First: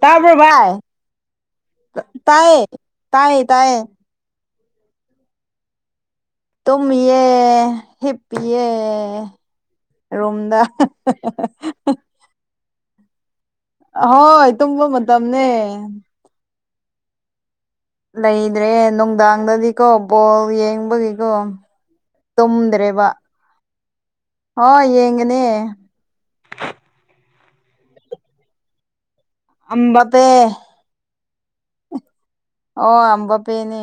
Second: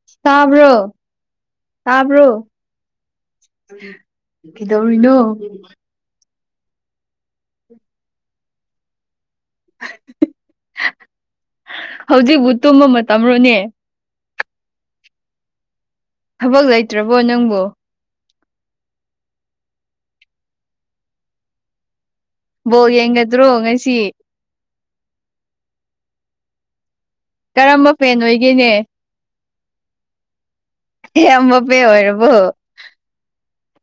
ꯇꯥꯔꯕꯚꯥꯏ ꯇꯥꯕ꯭ꯔꯣ ꯇꯥꯕ꯭ꯔꯣ ꯇꯥꯏ ꯇꯥꯏ ꯇꯥꯏꯌꯦ ꯀꯩꯗꯧꯔꯤꯅꯣ ꯇꯨꯝꯦ ꯍꯤꯞꯄꯑꯦ ꯔꯣꯝꯗ ꯍꯧꯖꯤꯛꯕꯨ ꯇꯨꯝꯕ ꯃꯇꯝꯔꯣꯅꯦ ꯍꯣꯏ ꯇꯨꯝꯕ ꯃꯇꯝꯅꯦ ꯊꯕꯛ ꯂꯩꯇ꯭ꯔꯕꯣ ꯅꯪꯕꯨ ꯂꯩꯗ꯭ꯔꯦ ꯅꯨꯡꯗꯥꯡꯗꯗꯤꯀꯣ ꯕꯣꯜ ꯌꯦꯡꯕꯒꯤꯀꯣ ꯕꯣ ꯌꯦꯡꯒꯗ꯭ꯔꯣ ꯉꯁꯤ ꯍ ꯌꯦꯒꯅꯦ ꯀꯔꯝꯕ ꯐꯦꯟ ꯑꯣꯏꯒꯦꯅꯦ ꯑꯝꯕꯗ ꯌꯥꯝꯝꯕ ꯄꯦ ꯑꯣꯏꯔꯕꯣ ꯑꯣ ꯑꯝꯕ ꯄꯦꯅꯦ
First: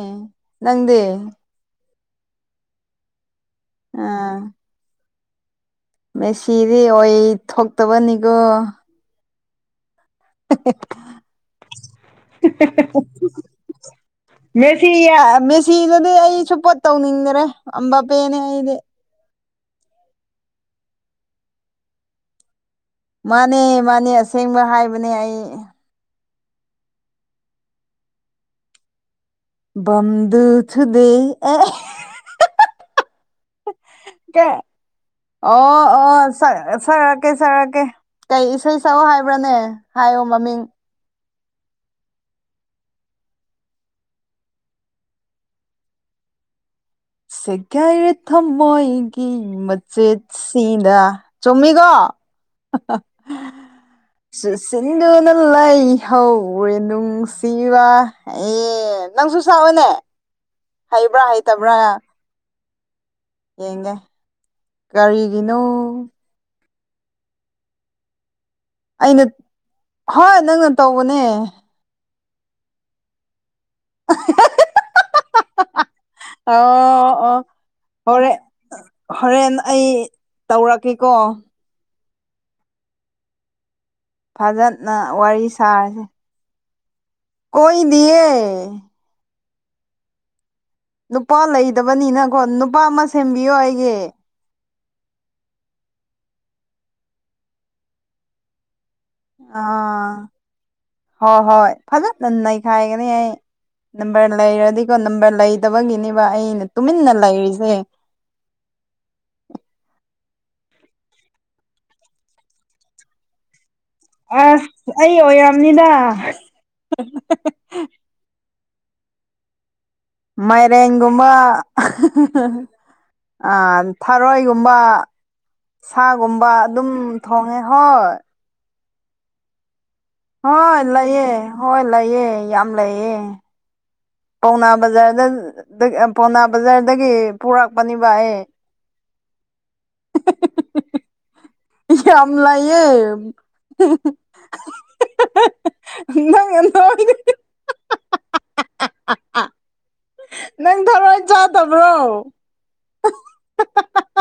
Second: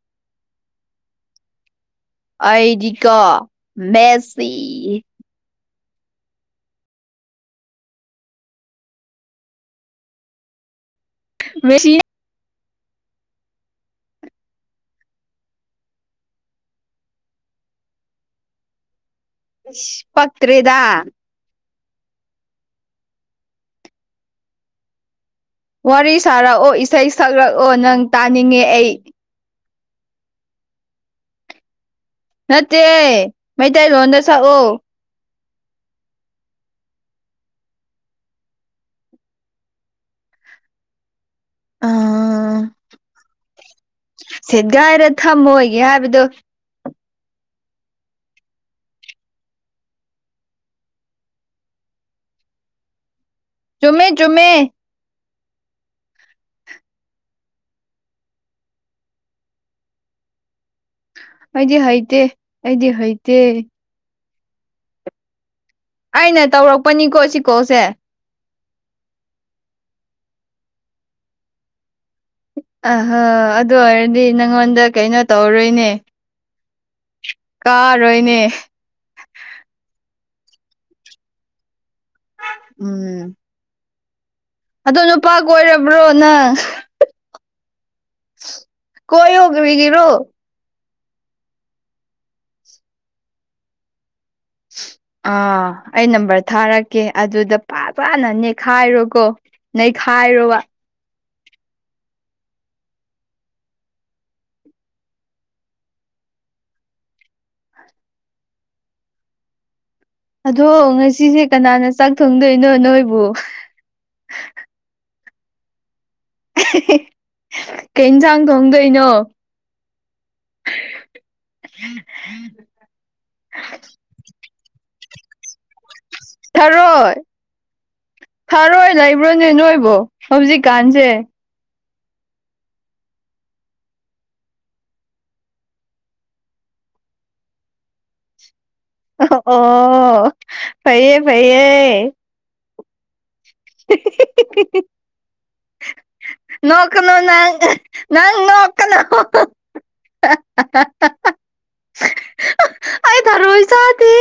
ꯅꯪꯗꯦ ꯑꯥꯏꯗꯤꯀꯥ ꯑꯥ ꯃꯦꯁꯤ ꯃꯦꯁꯤꯗꯤ ꯑꯣꯏ ꯊꯣꯛꯇꯕꯅꯤꯀꯣ ꯍꯥ ꯍꯥ ꯃ°ꯁꯤꯅ [inaudible] ꯃꯦꯁꯤ ꯃꯦꯁꯤꯗꯗꯤ ꯑꯩꯁꯨꯨꯄꯣꯠ ꯇꯧꯅꯤꯡꯗꯔꯦ ꯑꯝꯕꯄꯦꯅꯦ ꯑꯩꯗꯤ ꯄꯛ꯭ꯔꯔꯤꯗ ꯃꯥꯅꯦ ꯃꯥꯅꯦ ꯑꯁꯦꯡꯕ ꯍꯥꯏꯕꯅꯦ ꯑꯩ ꯋꯥꯔꯤ ꯁꯥꯔꯛꯑꯣ ꯏꯁꯩ ꯁꯛꯂꯛꯑꯣ ꯅꯪ ꯇꯥꯅꯤꯡꯉꯦ ꯑꯩ ꯝꯗꯁꯨꯗꯦ ꯅꯠꯇꯦ ꯃꯩꯇꯩꯂꯣꯟꯣꯟꯗ ꯁꯛꯎ ꯑꯣ ꯑꯣ ꯐꯔꯀꯦ ꯁꯔꯀꯦ ꯀꯩ ꯏꯁꯩ ꯁꯛꯎ ꯍꯥꯏꯕ꯭ꯔꯅꯦ ꯍꯥꯏꯌꯣ ꯃꯃꯤꯡ ꯎ ꯁꯦꯠ ꯀꯥꯏꯗ ꯊꯝꯃꯣꯏꯒꯦ ꯍꯥꯏꯕꯗꯣ ꯁꯦꯒꯥꯏꯔꯦ ꯊꯝꯃꯣꯏꯒꯤ ꯃꯆꯦꯠ ꯁꯤꯗ ꯆꯨꯝꯃꯤꯒꯣ ꯆꯨꯝꯃꯦ ꯆꯨꯝꯃꯦ ꯏꯗꯨꯅ ꯂꯩ ꯍꯧꯔꯦ ꯅꯨꯡꯁꯤꯕ ꯑꯦ ꯅꯪꯁꯨ ꯁꯥꯑꯣꯅꯦ ꯑꯩꯗꯤꯦ ꯍꯥꯏꯥꯏꯇ ꯑꯩꯗꯤꯦ ꯍꯥꯏꯇ ꯌꯦꯡꯒꯦ ꯀꯔꯤꯒꯤꯅꯣ ꯑꯩꯅ ꯇꯧꯔꯛꯄꯅꯤꯀꯣ ꯁꯤꯀꯣꯛꯁꯦ ꯑꯩꯅ ꯍꯣꯏ ꯅꯪꯅ ꯇꯧꯕꯅꯦ ꯑꯍꯣ ꯑꯗꯨ ꯑꯣꯏꯔꯗꯤ ꯅꯪꯉꯣꯟꯗ ꯀꯩꯅꯣ ꯇꯧꯔꯔꯣꯏꯅꯦ ꯑ ꯑꯣ ꯍꯣꯔꯦ ꯀꯥꯔꯣꯏꯅꯦ ꯍꯣꯔꯦꯟ ꯑꯩ ꯇꯧꯔꯛꯀꯦꯀꯣ ꯎꯝ ꯐꯖꯅ ꯑꯗꯣ ꯅꯨꯄꯥ ꯋꯥꯔꯤ ꯀ ꯁꯥꯔꯁꯦ ꯑꯣꯏꯔꯕ꯭ꯔꯣ ꯅꯪ ꯀꯣꯏꯗꯤꯌꯦ ꯀꯣꯏ ꯍꯧꯒ ꯃꯤꯒꯤꯔꯣ ꯅꯨꯄꯥ ꯂꯩꯗꯕꯅꯤꯅꯀꯣ ꯅꯨꯄꯥ ꯑꯃ ꯁꯦꯝꯕꯤꯌꯣ ꯑꯩꯒꯤ ꯑꯥ ꯑꯩ ꯅꯝꯕꯔ ꯊꯥꯔꯛꯀꯦ ꯑꯗꯨꯗ ꯄꯥꯛ ꯆꯥꯅ ꯅꯦꯛꯈꯥꯏꯔꯨ ꯑꯥ ꯍꯣꯏ ꯍꯣꯏ ꯐꯖꯠꯅꯟꯅꯩꯈꯥꯏꯒꯅꯤ ꯑꯩ ꯅꯝꯕꯔ ꯂꯩꯔꯗꯤꯀꯣ ꯅꯝꯕꯔ ꯂꯩꯇꯕꯒꯤꯅꯦꯕ ꯑꯩꯅ ꯇꯨꯃꯤꯟꯅ ꯂꯩꯔꯤꯁꯦ ꯑꯗꯣ ꯉꯁꯤꯁꯦ ꯀꯅꯥꯅ ꯆꯥꯛ ꯊꯣꯡꯗꯣꯏꯅꯣ ꯅꯣꯏꯕꯨ ꯑꯁ ꯑꯩ ꯑꯣꯏꯔꯝꯅꯤꯗ ꯀ ꯏꯟꯁꯥꯡ ꯊꯣꯡꯗꯣꯏꯅꯣ ꯃꯥꯏꯔꯦꯟꯒꯨꯝꯕ ꯊꯔꯣꯏꯒꯨꯝꯕ ꯁꯥꯒꯨꯝꯕ ꯑꯗꯨꯝ ꯊꯣꯡꯉꯦ ꯍꯣꯏ ꯐꯔꯣꯏ ꯂꯩꯕ꯭ꯔꯣꯅꯦ ꯅꯣꯏꯕꯣ ꯍꯣꯏ ꯍꯧꯖꯤꯛꯀꯥꯟꯁꯦ ꯂꯩꯌꯦ ꯍꯣꯏ ꯂꯩꯑ ꯌꯥꯝ ꯂꯩꯑꯦ ꯄꯥꯎꯅꯥ ꯕꯖꯥꯔꯗ ꯄꯥꯎꯅꯥ ꯕꯖꯥꯔꯗꯒꯤ ꯄꯨꯔꯛꯄꯅꯦꯕ ꯑꯩ ꯑꯣ ꯐꯩꯌꯦ ꯐꯩꯌꯦꯌꯦ ꯀꯝ ꯂꯌꯦ ꯅꯣꯀꯅꯣ ꯅ ꯅꯪ ꯅꯣꯀꯅꯣ ꯅꯪ ꯊꯋꯥꯏ ꯆꯥꯗꯕ꯭ꯔꯣ ꯑꯩ ꯊꯔꯣꯏ ꯆꯥꯗꯦ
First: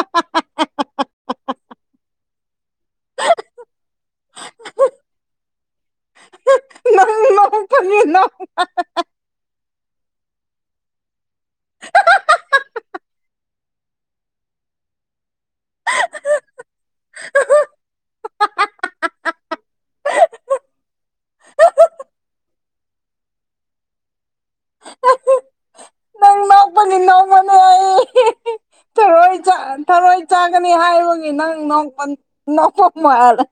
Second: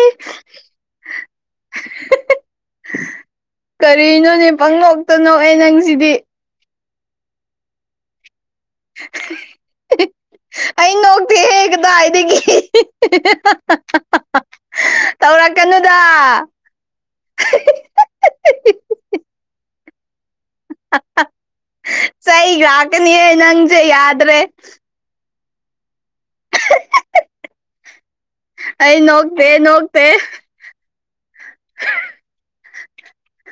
[inaudible] ꯀꯔꯤꯅꯣꯅꯦ ꯄꯪꯂꯣꯛꯇꯅꯣꯑ ꯅꯪꯁꯤꯗꯤ ꯂ ꯆꯣ [inaudible] ꯑꯩ ꯉꯣꯛꯇꯦꯍꯦ ꯀꯗꯥꯋꯥꯏꯗꯒꯤ ꯇꯧꯔꯛꯀꯅꯨꯗ ꯅꯪ ꯏꯁꯩ ꯉꯥꯛꯀꯅꯤꯍꯦ ꯅꯪꯁꯦ ꯌꯥꯗ꯭ꯔꯦ ꯅꯣꯛꯄꯒꯤ ꯅꯣꯛꯄꯅꯦ ꯑꯩ ꯑꯩ ꯅꯣ ꯊꯔꯣꯏ ꯊꯔꯣꯏ ꯆꯥꯒꯅꯤ ꯍꯥꯏꯕꯒꯤ ꯅꯪ ꯅꯣꯛꯐꯝ ꯃꯥꯂꯦ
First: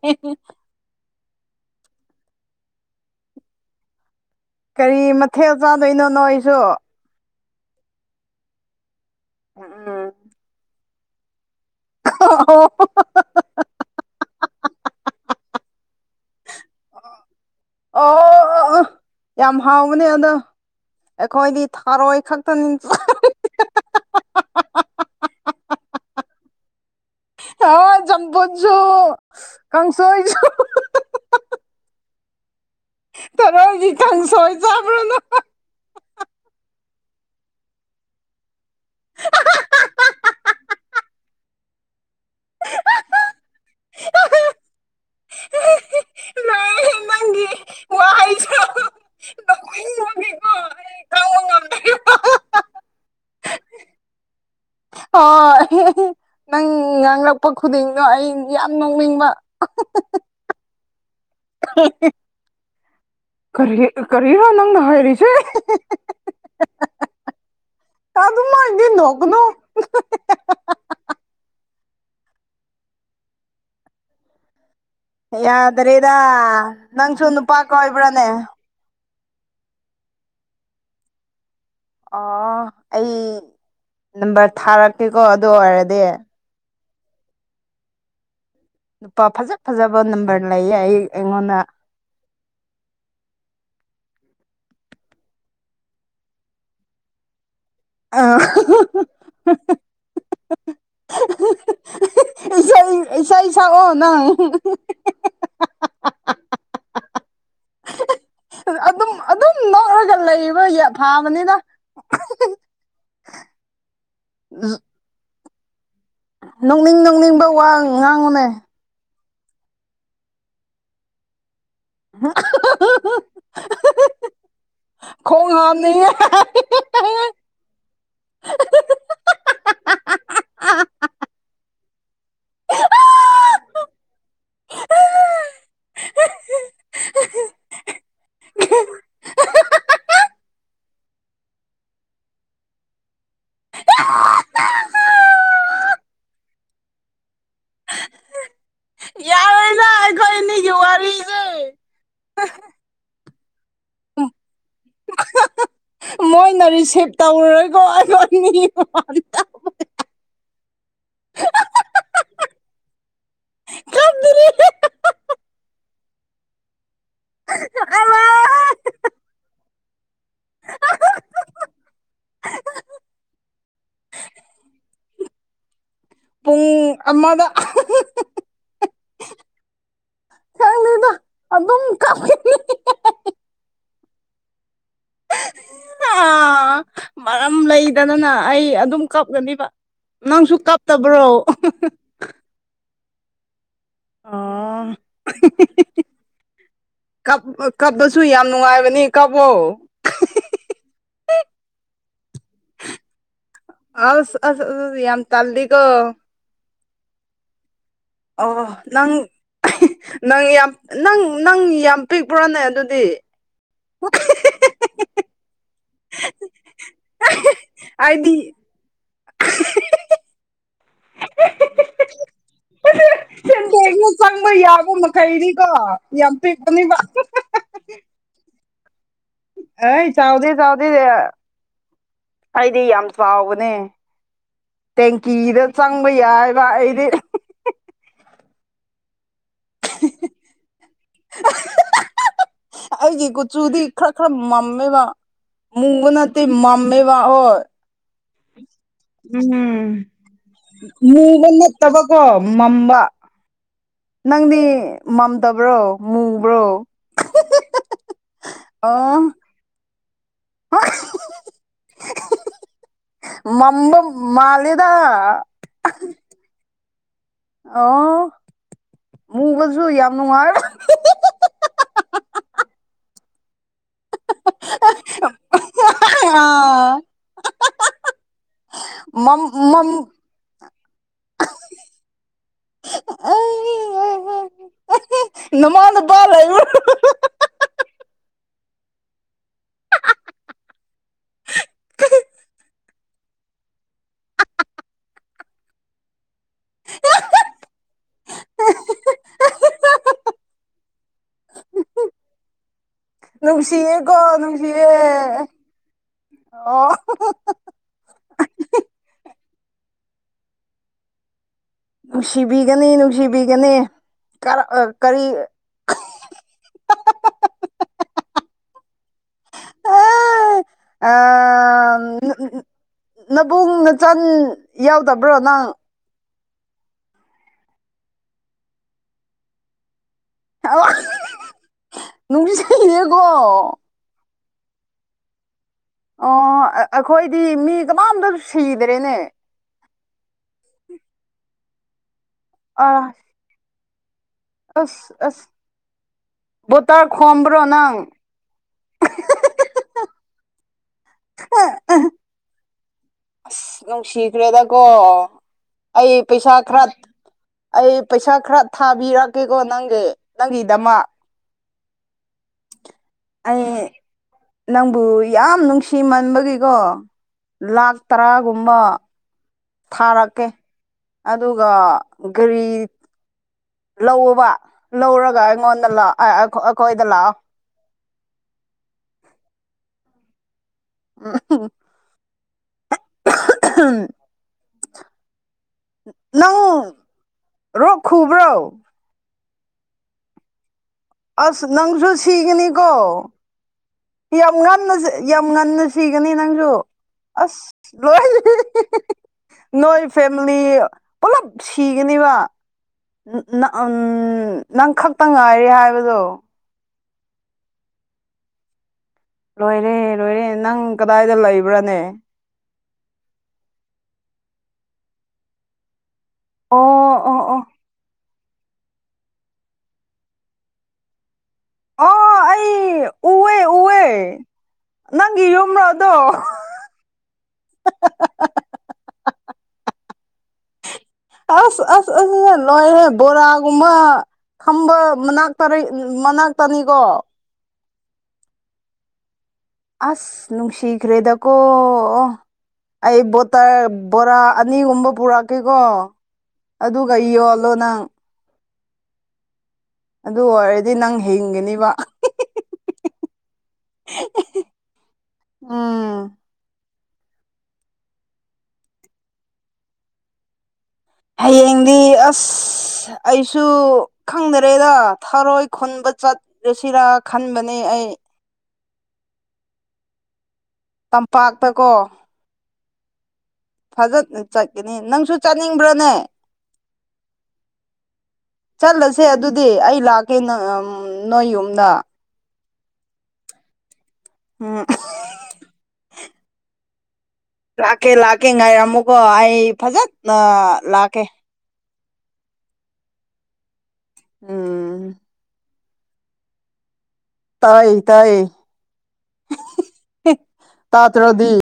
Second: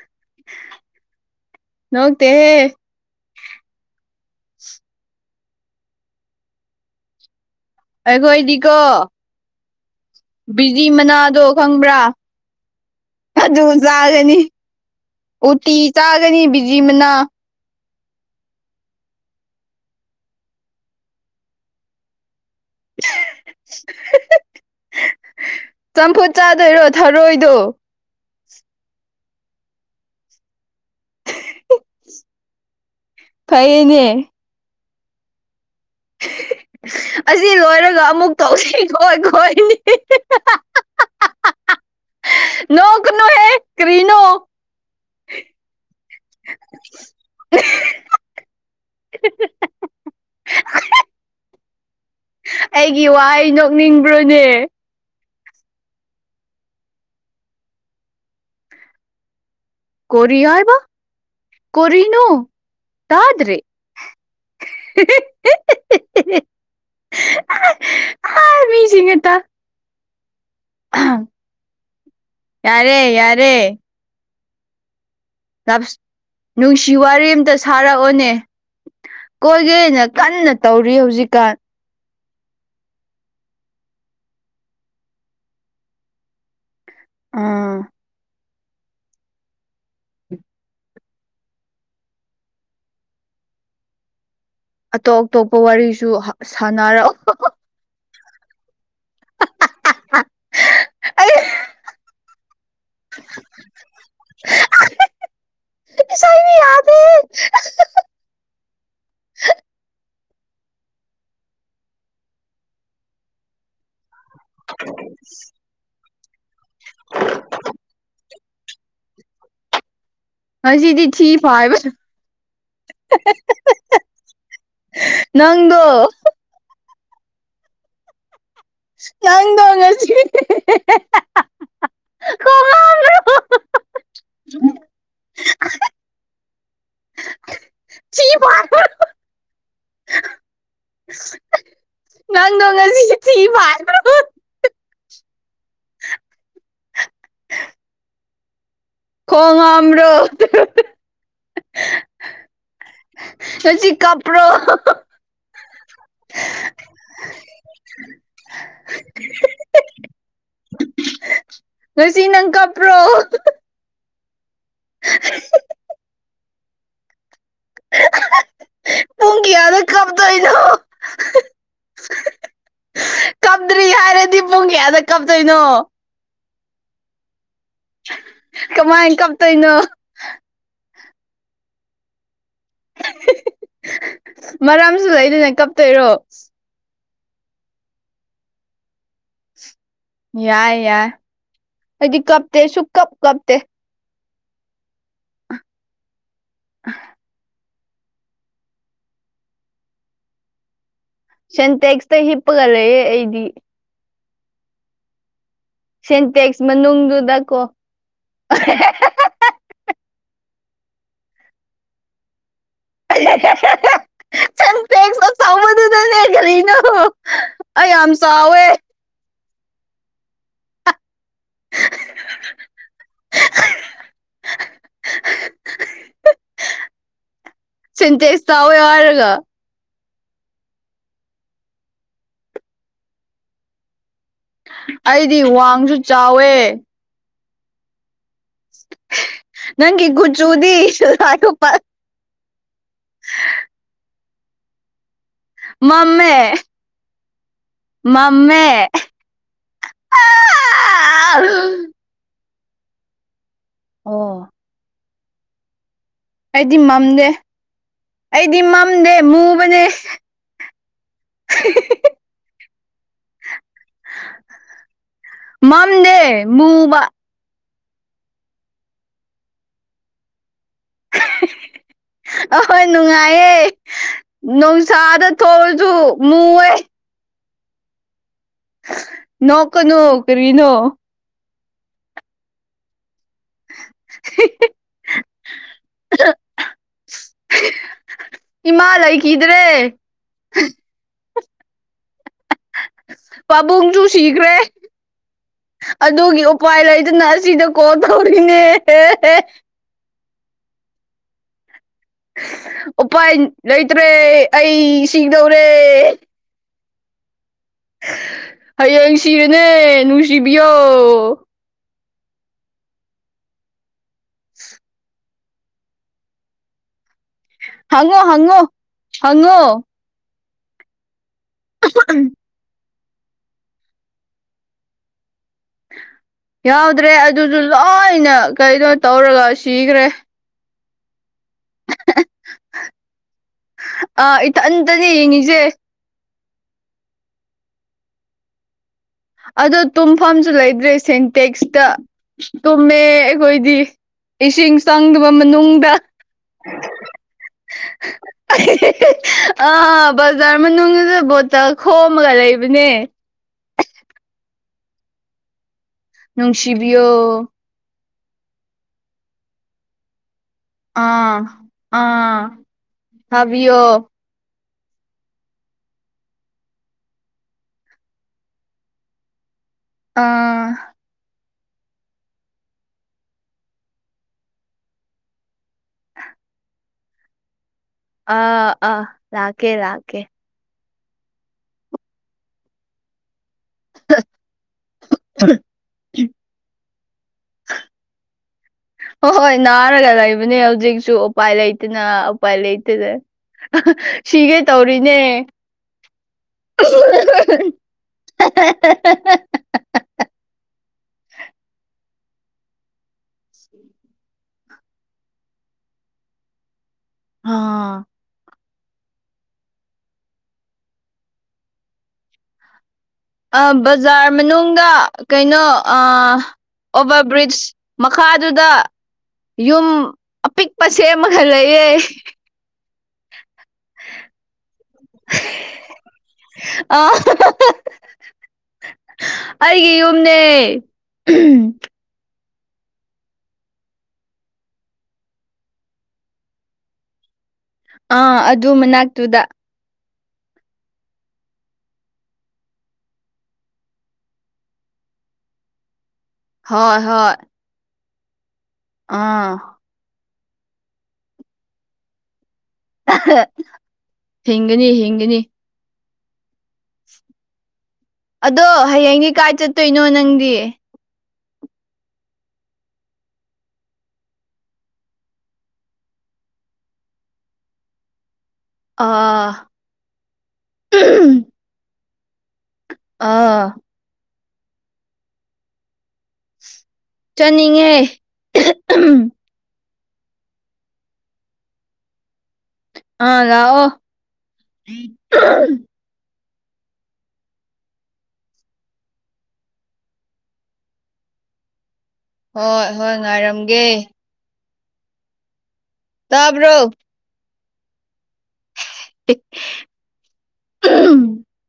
ꯅꯣꯇꯦ ꯀꯔꯤ ꯃꯊꯦꯜ ꯆꯥꯗꯣꯏꯅꯣꯅꯣ ꯑꯩꯁꯨ ꯑꯩꯈꯣꯏꯗꯤꯀꯣ ꯕꯤꯖꯤ ꯃꯅꯥꯗꯣ ꯈꯪꯕ꯭ꯔꯥ ꯑꯣ ꯍꯣ ꯑꯗꯨ ꯆꯥꯒꯅꯤ ꯎꯇꯤ ꯆꯥꯒꯅꯤ ꯕꯤꯖꯤ ꯃꯅꯥ ꯑꯣ ꯌꯥꯝ ꯍꯥꯎꯥꯎꯅꯦ ꯑꯗ ꯑꯩꯈꯣꯏꯗꯤ ꯊꯥꯔꯣꯏ ꯈꯛꯇꯅꯤ ꯆꯝꯐꯨ ꯆꯥꯗꯣꯏꯔꯣ ꯊꯔꯣꯏꯗꯣ ꯍ ꯆꯝꯄꯣ ꯆꯨ ꯀꯪ ꯁ ꯆ ꯎꯝ ꯇꯔꯣꯏꯒꯤ ꯀꯥꯡꯪꯁꯣꯏ ꯆꯥꯕ꯭ꯔꯅꯣ ꯑꯁꯤ ꯂꯣꯏꯔꯒ ꯑꯃꯨꯛ ꯇꯧꯁꯤ ꯈꯣꯏ ꯈꯣꯏꯅꯤ ꯅꯣꯡ ꯀꯅꯣ ꯍꯦ ꯀꯔꯤꯅꯣ ꯃ ꯍ ꯅꯪꯒꯤ ꯋꯥꯁꯨ ꯑꯩꯒꯤ ꯋꯥꯍꯩ ꯅꯣꯛꯅꯤꯡꯕ꯭ꯔꯣꯅꯦ ꯑꯣ ꯅꯪ ꯉꯂꯛꯄ ꯈꯨꯗꯤꯡꯗꯣ ꯑꯩ ꯌꯥꯝ ꯅꯣꯡꯅꯤꯡꯕ ꯀꯔꯤ ꯍꯥꯏꯕ ꯀꯅꯣ ꯀꯔꯤ ꯀꯔꯤꯅꯣ ꯅꯪꯅ ꯍꯥꯏꯔꯤꯁꯦ ꯀ ꯑꯥ ꯑꯗꯨꯃ ꯏꯗꯤ ꯃꯤꯁꯤꯡꯅ ꯅꯣꯛꯒꯅꯣ ꯌꯥꯔꯦ ꯌꯥꯔꯦ ꯌꯥꯗ꯭ꯔꯦꯗ ꯅꯨꯡꯁꯤ ꯋꯥꯔꯤ ꯅꯪꯁꯨ ꯑꯃꯝꯇ ꯅꯨꯄꯥ ꯀꯣꯏꯕ꯭ꯔꯥꯅꯦ ꯁꯥꯔꯛꯑꯣꯅꯦ ꯀꯣꯏꯒꯦꯅ ꯀꯟꯅ ꯇꯧꯔꯤ ꯍꯧꯖꯤꯛꯀꯥꯟ ꯑꯣ ꯑꯩ ꯅꯝꯕꯔ ꯊꯥꯔꯛꯀꯦꯀꯣ ꯑꯗꯨ ꯑꯣꯏꯔꯗꯤ ꯑꯥ ꯅꯨꯄꯥ ꯐꯖ ꯐꯖꯕ ꯅꯝꯕꯔ ꯂꯩꯌꯦ ꯑꯩ ꯑꯩꯉꯣꯟꯗ ꯑꯇꯣꯞ ꯑꯇꯣꯞꯄ ꯋꯥꯔꯤꯁꯨ ꯁꯥꯟꯅꯔꯛꯑꯣ ꯑ ꯏꯁꯩ ꯏꯁꯩ ꯁꯛꯑꯣ ꯅꯪ ꯄꯁꯥꯏ ꯃꯤ ꯌꯥꯗꯦ ꯂꯩꯔꯤꯕ ꯐꯥꯕꯅꯤꯅ ꯑꯣ ꯅꯣꯡꯅꯤꯡ ꯅꯣꯡꯅꯤꯡꯕ ꯋꯥ ꯉꯥꯡꯉꯨꯅꯦ ꯗꯤ ꯊꯐ ꯐꯥꯕ ꯈꯣꯡ ꯅꯪꯗꯣ ꯍꯥꯝꯅ ꯉꯪ ꯇꯣꯉꯁꯤ ꯊꯤ ꯐꯥꯏꯕ꯭ꯔꯣ ꯅꯪ ꯅꯣ ꯑ ꯌꯥꯔꯣꯏꯗ ꯈꯣꯡ꯭ꯔꯣ ꯑꯩꯈꯣꯏ ꯑꯅꯤꯒꯤ ꯋꯥꯔꯤꯁꯦ ꯍꯧꯖꯤ ꯀꯄ꯭ꯔꯣ ꯃꯣꯏꯅ ꯔꯤꯁꯤꯞ ꯇꯧꯔꯔꯣꯏꯀꯣ ꯑꯩꯉꯣꯟ ꯃꯤ ꯐ ꯇ ꯂꯨꯁꯤ ꯅꯪ ꯀꯞꯄ꯭ꯔꯣ ꯌꯥꯝꯗꯔꯤ ꯍ° ꯑ ꯍ ꯄꯨꯡꯒꯌꯥꯗ ꯀꯕꯗꯅ ꯀꯞꯇ꯭ꯔꯤ ꯍꯥꯏꯔꯗꯤ ꯄꯨꯡ ꯀꯌꯥꯗ ꯀꯞꯇꯣꯏꯅꯣ ꯄꯨꯡ ꯑꯃꯗ ꯀꯃꯥꯏ ꯀꯞꯇꯣꯏꯅꯣ ꯗ ꯑꯗꯨꯝ ꯀ ꯃꯥꯔꯝꯁꯨ ꯂꯩꯥꯏ ꯃꯔꯝ ꯂꯩꯗꯗꯅ ꯑꯩ ꯑꯗꯨꯝ ꯀꯥꯞꯒꯅꯤꯕ ꯅꯪꯁꯨ ꯀꯥꯞꯇꯕ꯭ꯔꯣ ꯑꯗꯨ ꯀꯞꯇꯦ ꯁꯨꯛ ꯀꯞ ꯀꯞꯇ ꯑꯣ ꯀ ꯀꯞꯄꯁꯨ ꯌꯥꯝ ꯅꯨꯡꯉꯥꯏꯕꯅꯤ ꯀꯛꯣ ꯁꯦꯟꯇꯦꯛꯁꯇ ꯍꯤꯄꯒꯂ ꯏꯗꯤ ꯑ ꯑ ꯌꯥꯝ ꯇꯜꯗꯤꯒꯣ ꯇꯦꯛꯁ ꯃꯅꯨꯡꯗꯨꯗ ꯀꯣ ꯑꯣ ꯅꯪ ꯅꯪ ꯌꯥꯝ ꯅꯪ ꯅꯪ ꯌꯥꯝ ꯄꯤꯛꯄ꯭ꯔꯣꯅꯦ ꯑꯗꯨꯗꯤ ꯑꯗꯨꯗꯅꯦ ꯀꯔꯤꯅꯣ ꯑꯩ ꯌꯥꯝ ꯑꯩꯗꯤ ꯆꯥꯎꯋꯦ [inaudible] [inaudible] ꯁꯦꯟꯗꯩꯗꯩ ꯆꯪꯕ ꯌꯥꯕ ꯃꯈꯩꯅꯤꯀꯣ ꯌꯥꯝ ꯄꯤꯛꯄꯅꯤꯕ ꯁꯦꯟꯇꯦꯁ ꯇꯥꯎꯋꯦ ꯍꯥꯏꯔꯒ ꯑꯩ ꯆꯥꯎꯗꯦ ꯆꯥꯎꯗꯦ ꯑꯩꯗꯤ ꯌꯥꯝ ꯆꯥꯎꯕꯅꯦ ꯑꯩꯗꯤ ꯇꯦꯡꯀꯤꯗ ꯋꯥꯡꯁꯨ ꯆꯪꯕ ꯆꯥꯎꯋꯦ ꯌꯥꯏꯕ ꯑꯩꯗꯤ ꯅꯪꯒꯤ ꯀꯨꯆꯨꯗꯤ ꯁꯤꯂꯥꯒ ꯃꯥꯜ ꯑꯩꯒꯤ ꯀꯨꯆꯨꯗꯤ ꯈꯔ ꯈꯔ ꯃꯝꯃꯦꯕ ꯃꯨꯡꯒꯅꯗꯤ ꯃꯥꯝꯃꯦꯕꯥꯍ ꯃꯃꯦ ꯎꯝ ꯃꯨꯕ ꯅꯠꯇꯕꯀꯣ ꯃꯝꯕ ꯑꯣ ꯅꯪꯗꯤ ꯃꯝꯗꯕ꯭ꯔꯣ ꯃꯨꯕ꯭ꯔꯣ ꯑꯩꯗꯤ ꯃꯝꯗꯦ ꯑꯩꯗꯤ ꯃꯝꯗꯦ ꯑꯣ ꯃꯨꯛ ꯃ ꯃꯝꯕ ꯃꯥꯗ ꯃꯝꯅꯦ ꯃꯨꯕ ꯑꯣ ꯃꯨꯒꯁꯨ ꯌꯥꯝ ꯅꯨꯡꯉꯥꯏꯔ ꯑꯍꯣꯏ ꯅꯨꯡꯉꯥꯏꯌꯦ ꯅꯨꯡꯁꯥꯗ ꯊꯣꯛꯑꯁꯨ ꯃꯣꯏ ꯃꯝ ꯅ ꯀ ꯃꯝ ꯅꯧ ꯀꯔꯤꯅꯣ ꯍ ꯅꯃꯥꯗ ꯍ ꯂꯩ ꯏꯃꯥ ꯂꯩꯈꯤꯗ꯭ꯔꯦ ꯄꯥꯕꯨꯡꯁꯨ ꯁꯤꯈ꯭ꯔꯦ ꯑꯗꯨꯒꯤ ꯎꯄꯥꯏ ꯂꯩꯗꯅ ꯑꯁꯤꯗ ꯀꯣꯜ ꯇꯧꯔꯤꯅꯦ ꯎꯄꯥꯏ ꯂꯩꯇ꯭ꯔꯦ ꯅꯨꯡꯁꯤꯌꯦꯀꯣ ꯅꯨꯡꯁꯤꯌꯦ ꯑꯩ ꯁꯤꯗꯧꯔꯦ ꯑꯣ ꯍꯌꯦꯡ ꯁꯤꯔꯅꯦ ꯅꯨꯡꯁꯤꯕꯤꯌꯣ ꯅꯨꯡꯁꯤꯕꯤꯒꯅꯤ ꯅꯨꯡꯁꯤꯕꯤꯒꯅꯤ ꯀꯔꯤ ꯍꯉꯣ ꯍꯪꯉꯣ ꯍꯉꯣ ꯅꯕꯨꯡ ꯅꯆꯟ ꯌꯥꯎꯗꯕ꯭ꯔꯣ ꯅꯪ ꯌꯥꯎꯗ꯭ꯔꯦ ꯑꯗꯨꯁꯨ ꯂꯣꯏꯅ ꯀꯩꯅꯣ ꯇꯧꯔꯒ ꯁꯤꯈ꯭ꯔꯦ ꯍ ꯅꯅꯨꯡꯗꯤꯁꯦꯀꯣ ꯑꯥ ꯏꯊꯟꯇꯅꯦ ꯌꯦꯡꯉꯁꯦ ꯑꯣ ꯑꯩꯈꯣꯏꯗꯤ ꯃꯤ ꯀꯃꯝꯇ ꯁꯤꯗ꯭ꯔꯦꯅꯦ ꯑꯗꯣ ꯇꯨꯝꯐꯝꯁꯨ ꯂꯩꯇ꯭ꯔꯦ ꯁꯦꯟꯇꯦꯛꯁꯇ ꯑ ꯇꯨꯝꯃꯦ ꯑꯩꯈꯣꯏꯗꯤ ꯏꯁꯤꯡ ꯆꯪꯗꯕ ꯃꯅꯨꯡꯗ ꯕꯣꯠꯇꯜ ꯈꯣꯝꯕꯔꯣ ꯅꯪ ꯑꯥꯥ ꯕꯖꯥꯔ ꯃꯅꯨꯡꯁꯤꯗ ꯕꯣꯠꯇꯜ ꯈꯣꯝꯃꯒ ꯂꯩꯕꯅꯦ ꯑꯁ ꯅꯨꯡꯁꯤꯈ꯭ꯔꯦꯗꯀꯣ ꯑꯩ ꯄꯩꯁꯥ ꯈꯔ ꯅꯨꯡꯁꯤꯕꯤꯌꯣ ꯑꯩ ꯄꯩꯁꯥ ꯈꯔ ꯊꯥꯕꯤꯔꯛꯀꯦꯀꯣ ꯅꯪꯒꯤ ꯅꯪꯒꯤꯗꯃꯛ ꯑꯥ ꯑꯥ ꯊꯥꯕꯤꯌꯣ ꯑꯩ ꯅꯪꯕꯨ ꯌꯥꯝ ꯅꯨꯡꯁꯤꯃꯟꯕꯒꯤꯀꯣ ꯂꯥꯛ ꯇꯔꯥꯒꯨꯝꯕ ꯊꯥꯔꯛꯀꯦ ꯑꯥ ꯑꯗꯨꯒ ꯒꯥꯔꯤ ꯂꯧꯕ ꯂꯧꯔꯒ ꯑꯩꯉꯣꯟꯗ ꯂꯥꯛ ꯑꯩꯈꯣꯏꯗ ꯂꯥꯛꯑꯣ ꯑ ꯑꯥ ꯂꯥꯛꯀꯦ ꯂꯥꯛꯀꯦ ꯎꯝ ꯎꯝ ꯎꯝ ꯅꯪ ꯂꯣꯛ ꯈꯨꯕ꯭ꯔꯣ ꯍꯣꯏ ꯍꯣꯏ ꯅꯥꯔꯒ ꯂꯩꯕꯅꯦ ꯍꯧꯖꯤꯛꯁꯨ ꯎꯄꯥꯏ ꯑꯁ ꯂꯩꯇꯅ ꯅꯪꯁꯨ ꯎꯄꯥꯏ ꯂꯩꯇꯦ ꯁꯤꯒꯅꯤꯀꯣ ꯑ ꯌꯥꯝ ꯉꯟꯅ ꯌꯥꯝ ꯉꯟꯅ ꯁꯤꯒꯅꯤ ꯅꯪꯁꯨ ꯑꯁ ꯂꯣꯏ ꯅꯣꯏ ꯐꯦꯃꯤꯂꯤ ꯄꯨꯂꯞ ꯁꯤꯒꯅꯦꯕ ꯎꯝ ꯅꯪ ꯈꯛꯇ ꯉꯥꯏꯔꯦ ꯍꯥꯏꯕꯗꯣ ꯍꯥꯥ ꯂꯣꯏꯔꯦ ꯂꯣꯏꯔꯦ ꯅꯪ ꯀꯗꯥꯏꯗ ꯂꯩꯕ꯭ꯔꯅꯦ ꯕꯖꯥꯔ ꯃꯅꯨꯡꯗ ꯀꯩꯅꯣ ꯑꯣ ꯑꯣꯚꯔ ꯑꯣ ꯕ꯭ꯔꯤꯖ ꯑꯣ ꯃꯈꯥ ꯃꯈꯥꯗꯨꯗ ꯌꯨꯝ ꯑꯄꯤꯛꯄ ꯁꯦꯝꯃꯒ ꯂꯩꯑꯦ ꯎꯍꯦ ꯎꯍꯦ ꯅꯪꯒꯤ ꯌꯨꯝꯔꯣ ꯑꯗꯣ ꯑ ꯑꯩꯒꯤ ꯌꯨꯝꯅꯦ ꯑꯁ ꯑꯁ ꯑꯁ ꯑ ꯂꯣꯏꯔꯦ ꯕꯣꯔꯥꯒꯨꯝꯃ ꯈꯝꯕ ꯃꯅꯥꯛꯇ ꯃꯅꯥꯛꯇꯅꯤꯀꯣ ꯑꯥ ꯑꯗꯨ ꯃꯅꯥꯛꯇꯨꯗ ꯑꯁ ꯅꯨꯡꯁꯤꯈ꯭ꯔꯦꯗꯀꯣ ꯑꯩ ꯕꯣꯠꯇꯜ ꯕꯣꯔꯥ ꯑꯅꯤꯒꯨꯝꯕ ꯄꯨꯔꯛꯀꯦꯀꯣ ꯍꯣꯏ ꯑꯗꯨꯒ ꯍꯣꯏ ꯌꯣꯜꯂꯣ ꯅꯪ ꯑꯥ ꯑꯗꯨ ꯑꯣꯏꯔꯗꯤ ꯅꯪ ꯍꯤꯡꯒꯅꯤꯕ ꯍꯤꯡꯒꯅꯤ ꯍꯤꯡꯒꯅꯤ ꯎꯝ ꯑꯗꯣ ꯍꯌꯦꯡꯗꯤ ꯀꯥꯏ ꯆꯠꯇꯣꯏꯅꯣ ꯅꯪꯗꯤ ꯍꯌꯦꯡꯗꯤ ꯑꯁ ꯑꯩꯁꯨ ꯈꯪꯗꯔꯦꯗ ꯊꯔꯣꯏ ꯈꯨꯟꯕ ꯆꯠ ꯂꯨꯁꯤꯔ ꯈꯟꯕꯅꯦ ꯑꯩ ꯑꯥ ꯎꯝ ꯇꯝꯄꯥꯛꯇ ꯀꯣ ꯑꯥ ꯐꯖ ꯆꯠꯀꯅꯤ ꯅꯪꯁꯨ ꯆꯠꯅꯤꯡꯕ꯭ꯔꯅꯦ ꯆꯠꯅꯤꯡꯉꯦ ꯆꯠꯂꯁꯦ ꯑꯗꯨꯗꯤ ꯑꯩ ꯂꯥꯛꯀꯦ ꯅꯣꯏ ꯌꯨꯝꯅ ꯑꯥ ꯂꯥꯛꯑꯣ ꯎꯝ ꯂꯥꯛꯀꯦ ꯂꯥꯛꯀꯦ ꯉꯥꯏꯔꯝꯃꯨꯀꯣ ꯑꯩ ꯐꯖꯅ ꯂꯥꯛꯀꯦ ꯍꯣꯏ ꯍꯣꯏ ꯉꯥꯏꯔꯝꯒꯦ ꯑꯥ ꯇꯥꯕ꯭ꯔꯣ ꯇꯥꯏ ꯇꯥꯏ ꯇ ꯆꯅꯗꯤ